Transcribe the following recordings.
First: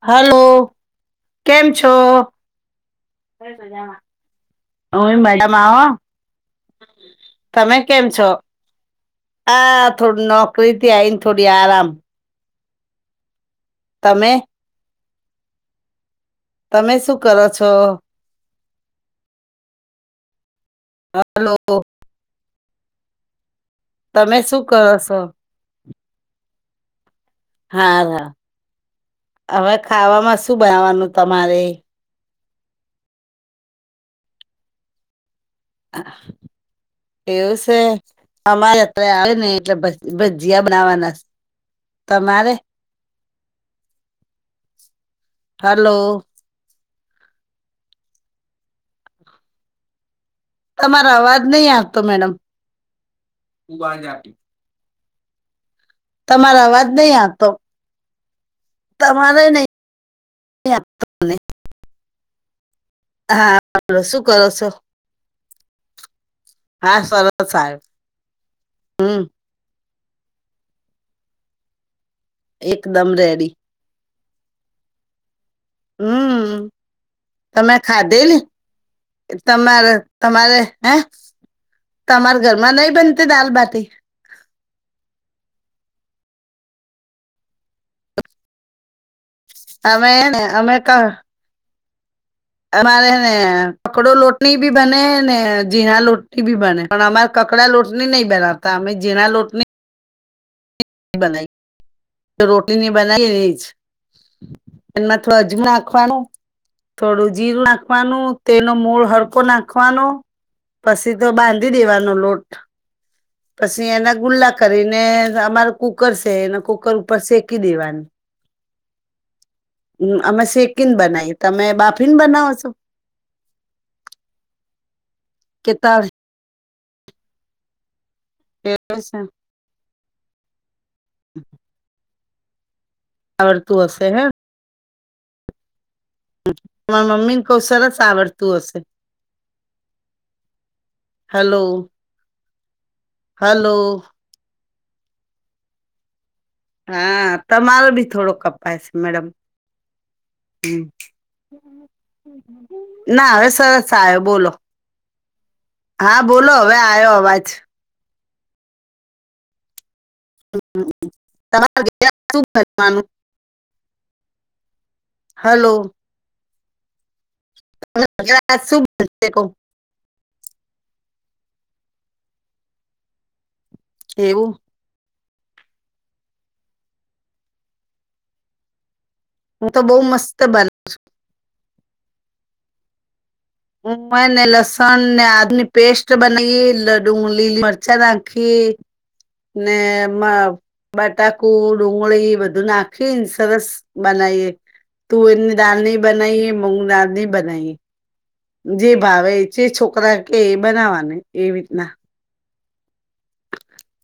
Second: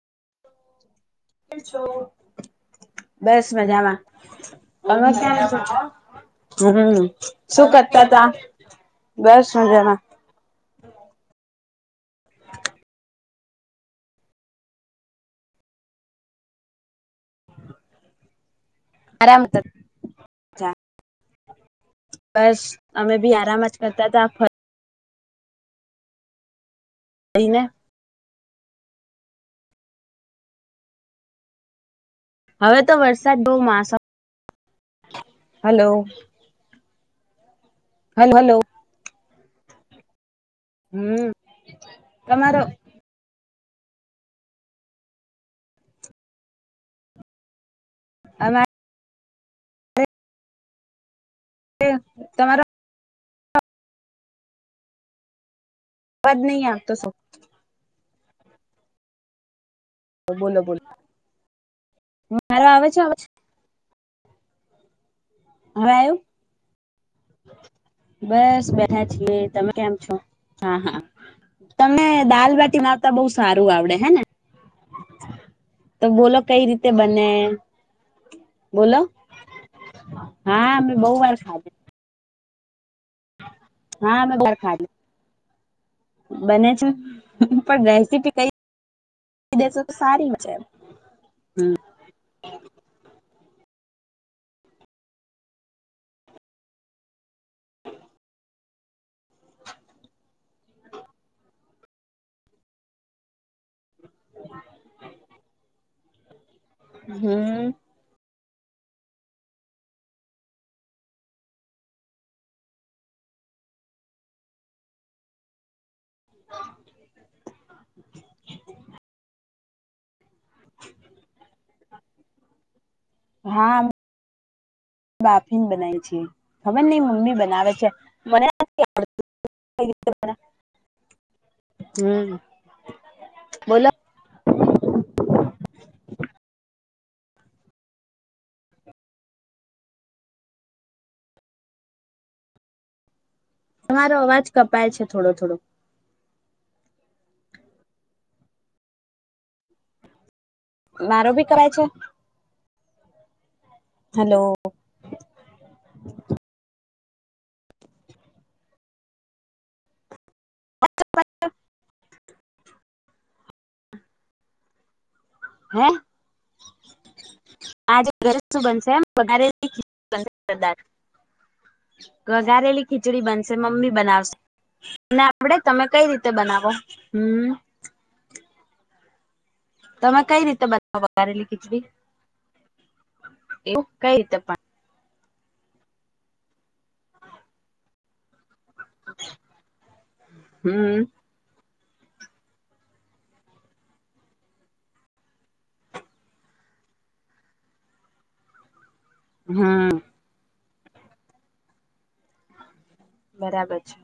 Hello. કેમ છો? બસ મજામાં હ તમે કેમ મેડમ આવો. છો હમ શું તમે કેમ કરતા તા છો? બસ હા! મજામાં થોડી નોકરીથી આઈને, થોડી આરામ. તમે? તમે શું કરો છો? આરામતે. હાલો. બસ. અમે બી આરામ. કરતા હતા તમે શું કરો છો? ફરીને હા હા! હવે ખાવામાં શું બનાવાનું તમારે? હવે તો વરસાદ બહુ માસમ. હલો. એવું સે. હલો હલો અમારી યાત્રા આવે ને એટલે બધ. જિયા બનાવાના. હમ તમારે? તમારો હલો. [inaudible] તમારો અવાજ નહી આપતો મેડમ. તમારો તમારો અવાજ નહી આવતો. તમારે નહી. બોલો બોલો. આવતો મારો આવે? છે અવાજ હા! શું કરો છો? અવે આયુ? હા સરસ આવ્યો બસ બેઠા હમ છીએ. તમે કેમ? હા હા! તમે દાલબટી એકદમ માવતા બહુ રેડી સારું આવડે. હેને? હમ! કઈ રીતે બને તમે ખાધેલી? બોલો તમારે તમારે. અમે હા બહુ વાર ખાધે તમારા ઘરમાં નહી બનતી દાલબટી? હા અમે બાર ખાધી બને છે. પણ રેસીપી કઈ. દસો તો સારી મ અમેને છે એમ. અમે અમારેને કકડો લોટની ભી બને ને, ઝીણા લોટની ભી બને. પણ અમારે કકડા લોટની નહી બનાવતા. અમે ઝીણા લોટની. બનાવી. રોટી નની બનાવીની જ. એમાંથી અજમું નાખવાનું. થોડું જીરું હમ નાખવાનું. તેનો મૂળ હડકો નાખવાનો. પછી તો બાંધી દેવાનો લોટ. પછી, એના ગુલ્લા કરીને અમાર. કુકર છે. એને કુકર ઉપર શેકી દેવાનું. હમ અમે શેકીને બનાવીએ. તમે બાફીને બનાવો છો? હા! બાફીને કે બનાય તળ છે. ખબર નહી મમ્મી બનાવે છે. મને [unintelligible] હમ આ વડતું બોલો હશે હે. રા મમ્મી નુ બહુ સરસ આવડતું હશે. હલો હલો તમારો અવાજ કપાય છે થોડો થોડો હા તમારો ભી થોડો કપાય સે મેડમ હમ મારો બી કપાય છે ના હવે સરસ આયો હલો બોલો હા બોલો હવે આયો અવાજ તમાર [inaudible] શું બનવાનુ હલો હે આજે ઘરે શું બનશે એમ વઘારેલી ખિચડી બનશે કદાચ ઘઘારેલી ખીચડી બનશે મમ્મી બનાવશે એવું તમને આવડે તમે કઈ રીતે બનાવો હમ હું તો બહુ તમે મસ્ત કઈ બના રીતે બનાવો વઘારેલી ખીચડી એવું હું કઈ રીતે હેને લસણ ને આદુની પેસ્ટ બનાઈએ લડુગ લીલી મરચા નાખીએ ને એમા પણ હમ બટાકુટ ડુંગળી બધુ નાખીને સરસ બનાએ તુવેરની દાલની બનાઈ મૂગની દાલ નહી બનાએ જે ભાવે જે હમ છોકરા કે એ બનાવાની એ રીતના બરાબર છે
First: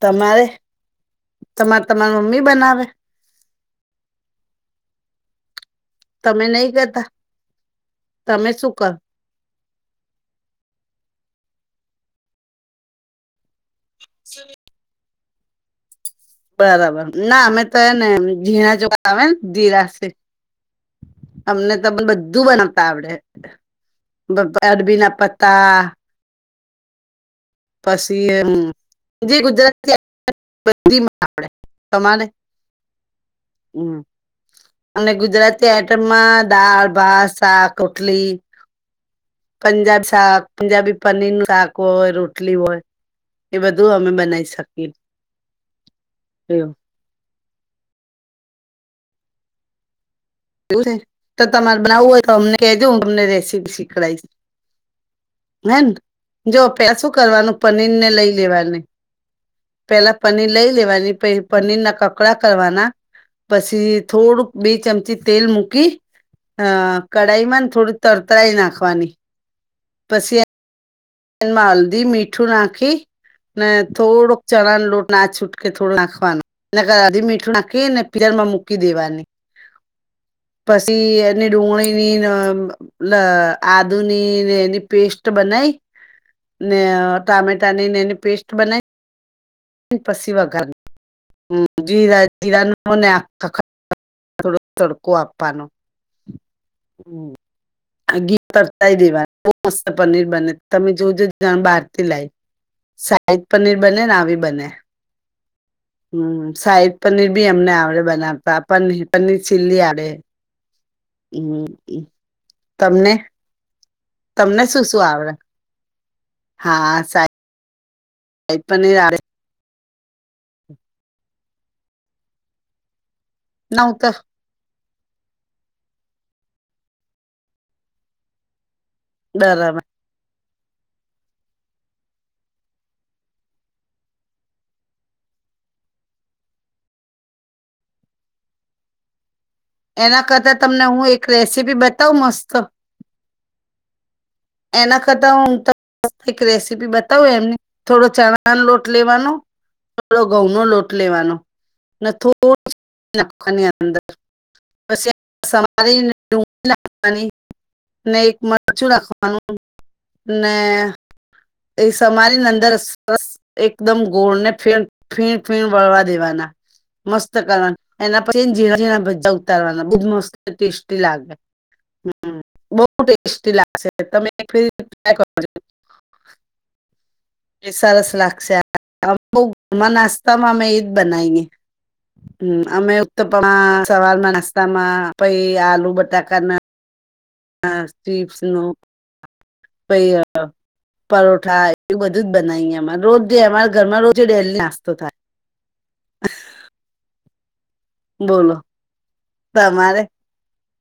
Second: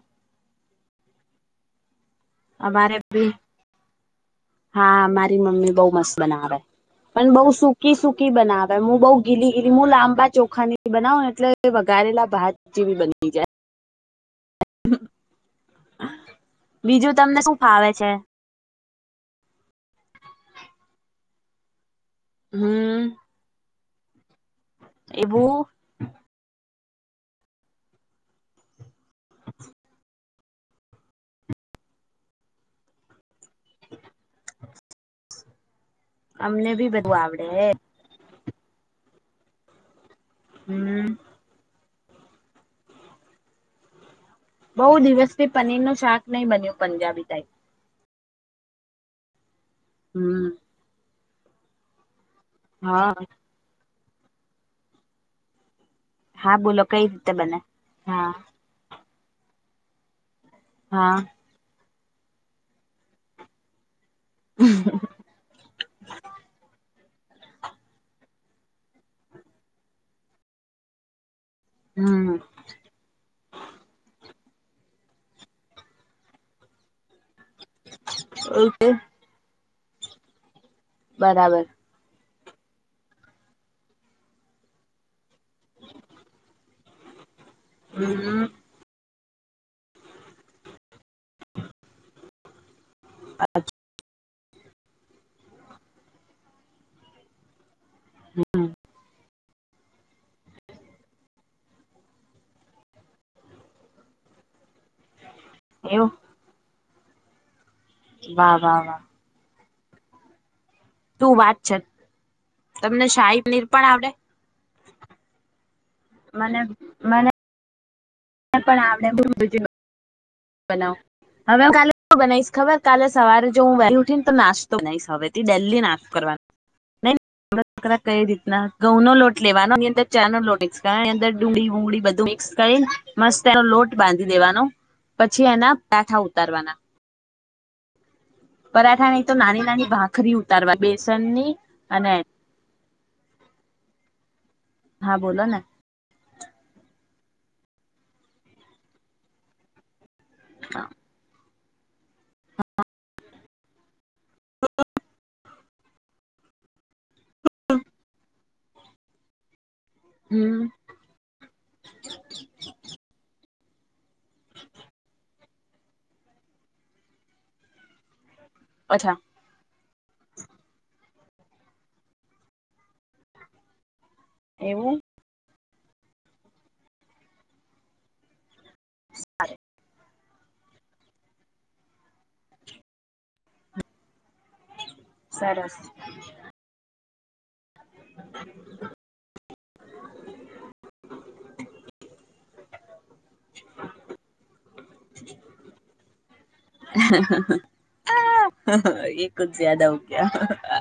તમાર અમારે બી હા મારી મમ્મી બઉ મસ્ત તમે બનાવે નહી કરતા પણ બઉ સૂકી સૂકી તમે શું બનાવે કરો હું બઉ ગીલી ગીલી હું લાંબા ચોખાની બનાવ ને એટલે વ ઘારેલા ભાત જેવી બની જાય શ બરાબર બીજું તમને ના શું અમે તો ફાવે હેને છે? જીણા ચોખા આવે ન જીરાસે અમને બધુ બનાવતા હમ્મ આવડે અરબી ના એવું પત્તા પસી એ હમ જે ગુજરાત [inaudible] બધી [inaudible] આવડે તમારે હમ અને ગુજરાતી આ ઇટમા અમને દાળ બી બધું ભાત આવડે સાક ઓટલી શાક પંજાબી હમ્મ. પનીર નું શાક હોય રોટલી હોય એ બધુ અમે બનાએ બહુ દિવસથી પનીર ન શાક નહી એવું બન્યુ પંજાબી ટાઇપ હમ્મ એવુ છે તો તમારે બનાવવુ હોય તો અમને કેજો હું હા તમને રેસીપી શીખડાઇસ હેન હા જો બોલો પેલા કઈ શું રીતે કરવાનુ બને? પનીર ને હા લઈ લેવાની પેલા પનીર લઈ લેવાની હા પહી પનીર ના કકડા કરવાના પસી થોડુંક બે ચમચી તેલ મૂકી અ કઢાઈમા થોડુ તર કરી નાખવાની પસી મા હલ્દી હમ્મ મીઠું નાખી ને થોડુંક ચણા ન લોટ ના છૂટકે થોડો નાખવાનો નકર હરી મીરચ નખીને પિલરમાં મૂકી ઓકે દેવાની પસી એને બરાબર ડુંગળીની અ અ આદુની એની પેસ્ટ બનાય ને ટામેટાની ને એની હમ્મ પેસ્ટ બનાઈ પસી વઘાર [unintelligible] હમ જીરા જીરા આખા [inaudible] થોડોક તડકો આપવાનો હમ ઘી હમ્મ તરતાય દેવાનુ બઉ મસ્ત પનીર બને તમે જોજો બહારથી લાઇને સાહિદ પનીર બને ને આવી બને એવું હમ સાઈડ પનીર બી એમને આવડે વાહ બનાવતા વાહ પન વાહ. પનીર ચિલ્લી આવડે શું હમ વાત છે તમને શાહી પનીર પણ આવડે તમને શું શું આવરે મને મને સાઈદ પણ પનીર આપણે આવડે બહ બવ હવે કા બનાવીશ ખબર કાલે સવારે જો હું બેઠ ઉઠી ને તો નાસ્ નહી હવે થી ડેલી નાખ કરવાનું નહી કઈ રીતના ઘઉંો લો લેવાનો ડર ની અંદર ચા નો લોટ લ ્ અર ડુંગળી વુંગળી બધું મિક્સ કરીને મસ્ત એનો લોટ બાંધી દેવાનો પછી એના પઠા ઉતારવાના પરાઠા ન એના કરતા તમને હું એક રેસીપી બતાવ અને મસ્ત એના હા કરતા બોલો હું ને એક રેસીપી બ ત એમ થોડો ચણાનો લોટ લેવાનો થોડો ઘઉં નો લોટ લેવાનો નથો નાખની અંદર બ અમારે ડુંગળી નાખવાની ને એક મરચું નાખવાનું ને હમ એ સમારી અંદર સરસ એકદમ ગોળને ફ ફીણ ફીણ વળવા દેવાના મસ્ત કરવા એના ણા અચ્છા બધા ઉતારવાના બ મસ્ત ટેસ્ટી લાગે હ બઉ ટેસ્ટી લાગશે તમે એવું એકાય કર એ સરસ લાગશે બ મ માં અમે ઈદ બનાવીએ હમ અમે ઉક્ત સવાલમાં નાસ્તા માં પઈ સરસ આલુ બટાકાના હ સ્્ટવીપસ ન ભૈયા પરોઠા એવું બધું જ બનાવીએ અમા રોજ અમારા ઘરમાં રોજ ડેલી નાસ્તો થાય [unintelligible] બોલો એછ જ્યાદા હો તમારે ગયા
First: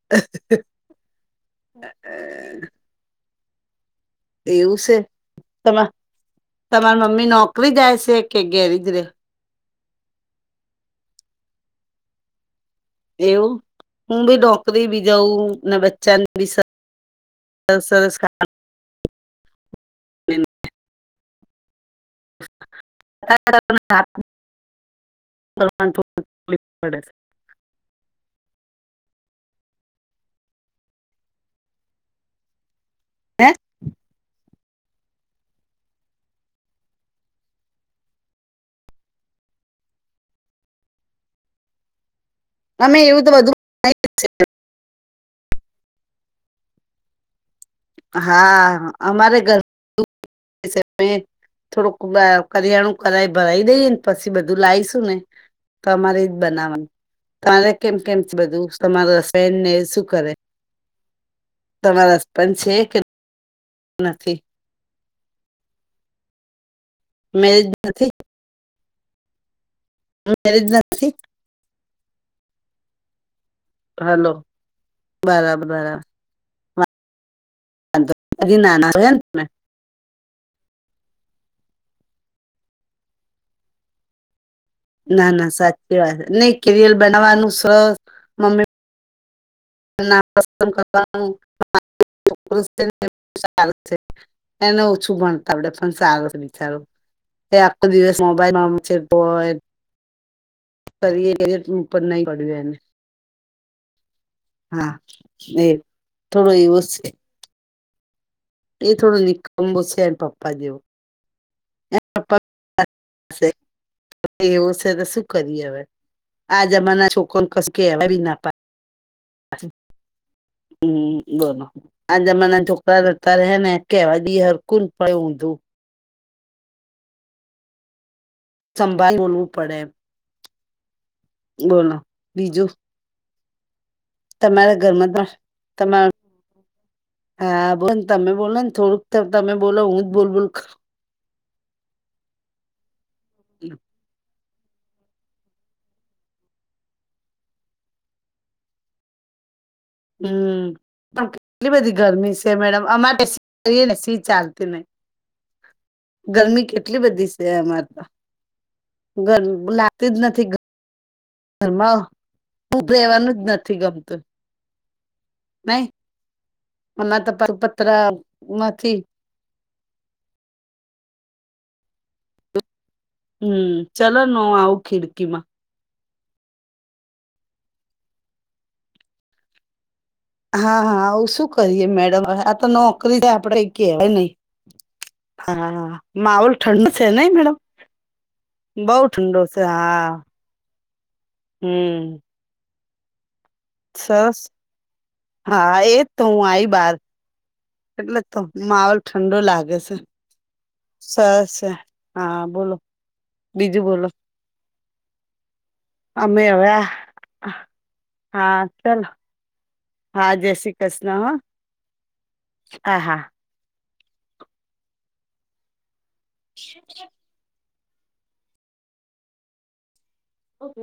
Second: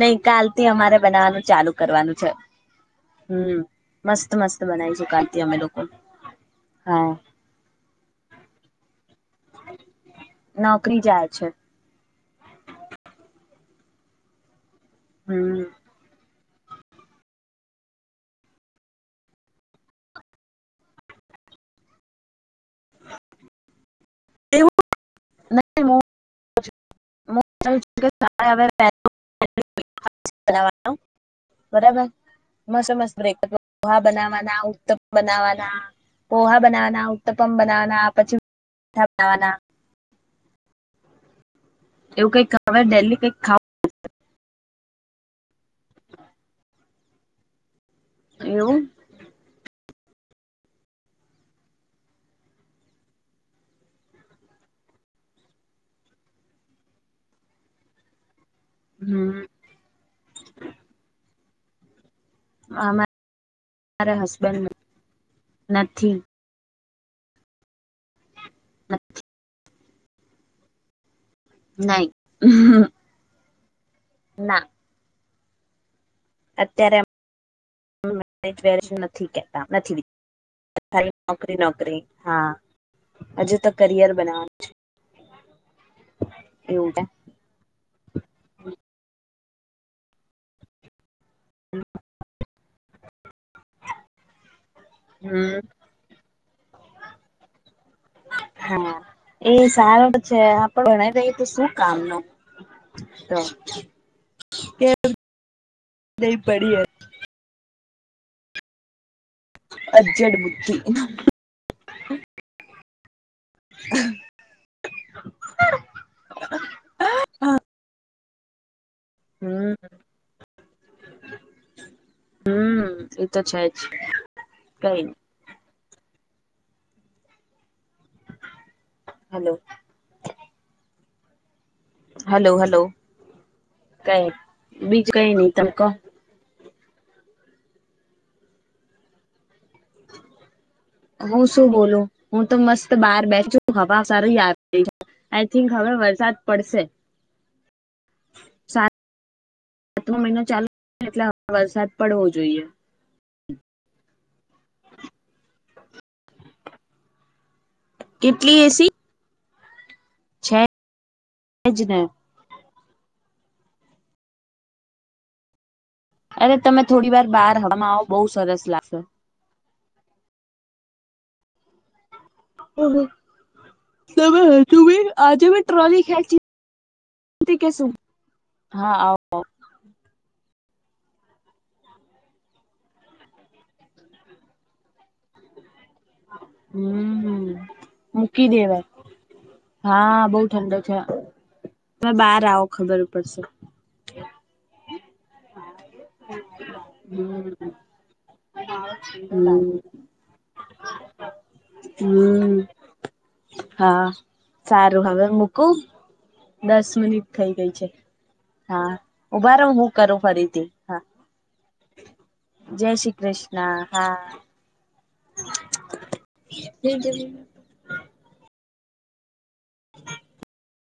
નઈ કાલ થી અમારે બનાવાનું ચાલુ કરવાનું છે હમ મસ્ત મસ્ત એવું છે બનાવીશું કાલથી અમે લોકો તમા તમાર હા મમ્મી નોકવી જાય છે શેકે ગેરદ્ર નોકરી જાય છે એવું હું બી નોકરી બી હમ જઉં બચ્ચાની વિશસ્કાર નહીં, હું- [unintelligible] હવે બરાબર મસ્ મસ્ત બ્રેકઅપ લોહા બનાવવાના આવ ઉતમ બનાવાના પોહા બનાવાના ઉત્તપમ બનાવાના પછી થવાના [inaudible] એવું કંઈક ખબર અમે દેલી એવું તો કંઈક ખ બધું હ હા અમારે ઘર થોડુંક કરિયાણું કરાય ભરાઈ દઈએ ને પછી બધું લાવીશું ને તમારે જ બનાવાનું તમારે કેમ કેમ બધું તમારા ફેન હમ ને શું કરે તમાર પં છે કે અમારા નથી હસબન્ડ નથી મે જ નથી અચ મેરેજ નથી ના હ હલો બરાબર બરાબર અત્યારેએમ વાંધો નઈ હજી નાના છો [unintelligible] એમ નથી તમે કેતા નથી અત્યારે નોકરી નોકરી હા હજુ તો કરિયર બનાવાનું ના ના સાચી વાત નહી એવું કેરિયર છે બનાવવાનું સ મમ્મી [unintelligible] કરવાનું સારું એને ઓછું ભણતા આપડે હમ પણ સારો છે બિચારો એ દિવસ મોબાઈલમાં હા મચેડ તો હોય એ સારો છે પણ ફ ભણાઈ રહી તો શું કામ ન નહી પડ્યું એને તો હા કેમ એ નહી થોડો પડી એવોસે એ થોડો નિકખમ બો છે એના અજડ પપ્પા બુદ્ધિ જેઓ એ પપ્પા [unintelligible] એવું છે તો શું કરીએ હવે આ જમાના છોકનેક કશું કેવાય ના પાડે હમ હમ [unintelligible] આ જમાના છોકરા હમ એ તો અત્યારે છે હેને જ કેવાયબી હરખું કઈ તોય ઊંધુ સંભાળ બોલવું હલો પડેમ બોલો હલો બીજું હલો કઈ તમારા બીજ ઘરમાં કઈ પણ નહી તમે કહો તમારા હા બોને તમે બોલો ને થોડુંક તમે બોલો હું જ બોલ બોલ હું શું બોલું હું તો મસ્ત બહાર બેઠું હવા સારું યાદ આઈ થિંક હવે વરસાદ પડશે સાતમો મહિનો ચાલુ હમ એટલે પણ કેટલી વરસાદ બધી પડવો ગરમી છે જોઈએ મેડમ અમારે હ નસી ચ આાલતીને ગરમી કેટલી બધી છે અમારે તો કેટલી એસી ગરમી લાગતી જ નથી છે જ ઘરમાં ને શું રહેેવાનું નથી ગમતું નઈ અરે તમે થોડી ઓના વાર તો બહાર હવામાં આવો પતરા બહુ સરસ નથી લાગશે હમ ચલો ન તમે હ તું આવું ભી ખીડકીમાં આજે ભી ટ્રોલી ખે [unintelligible] હા આવ હા હા આવું શું કરીએે મેડમ આ તો નોકરી આપડે કેહેવાય નહી હા માહોલ ઠંડૉ શે નહી હમ મેડમ મૂકી દેવાય બઉ ઠંડો શે હા બહુ ઠંડો છે તમે હમ બહાર આવો ખબર પડશે સરસ હા એજ તો હું આઈ બાર હમ એટલે તો માવલ ઠંડો હમ લાગે છે સરસ હા હમ બોલો બીજું હા બોલો સારું હવે મૂકું અમે હવે આ દસ મિનિટ થઇ ગઈ છે હા ઉભા ર હું કરું હા જય ફરીથી શ્રી હા કૃષ્ણ હ જય હા શ્રી હા કૃષ્ણ હા શ [inaudible]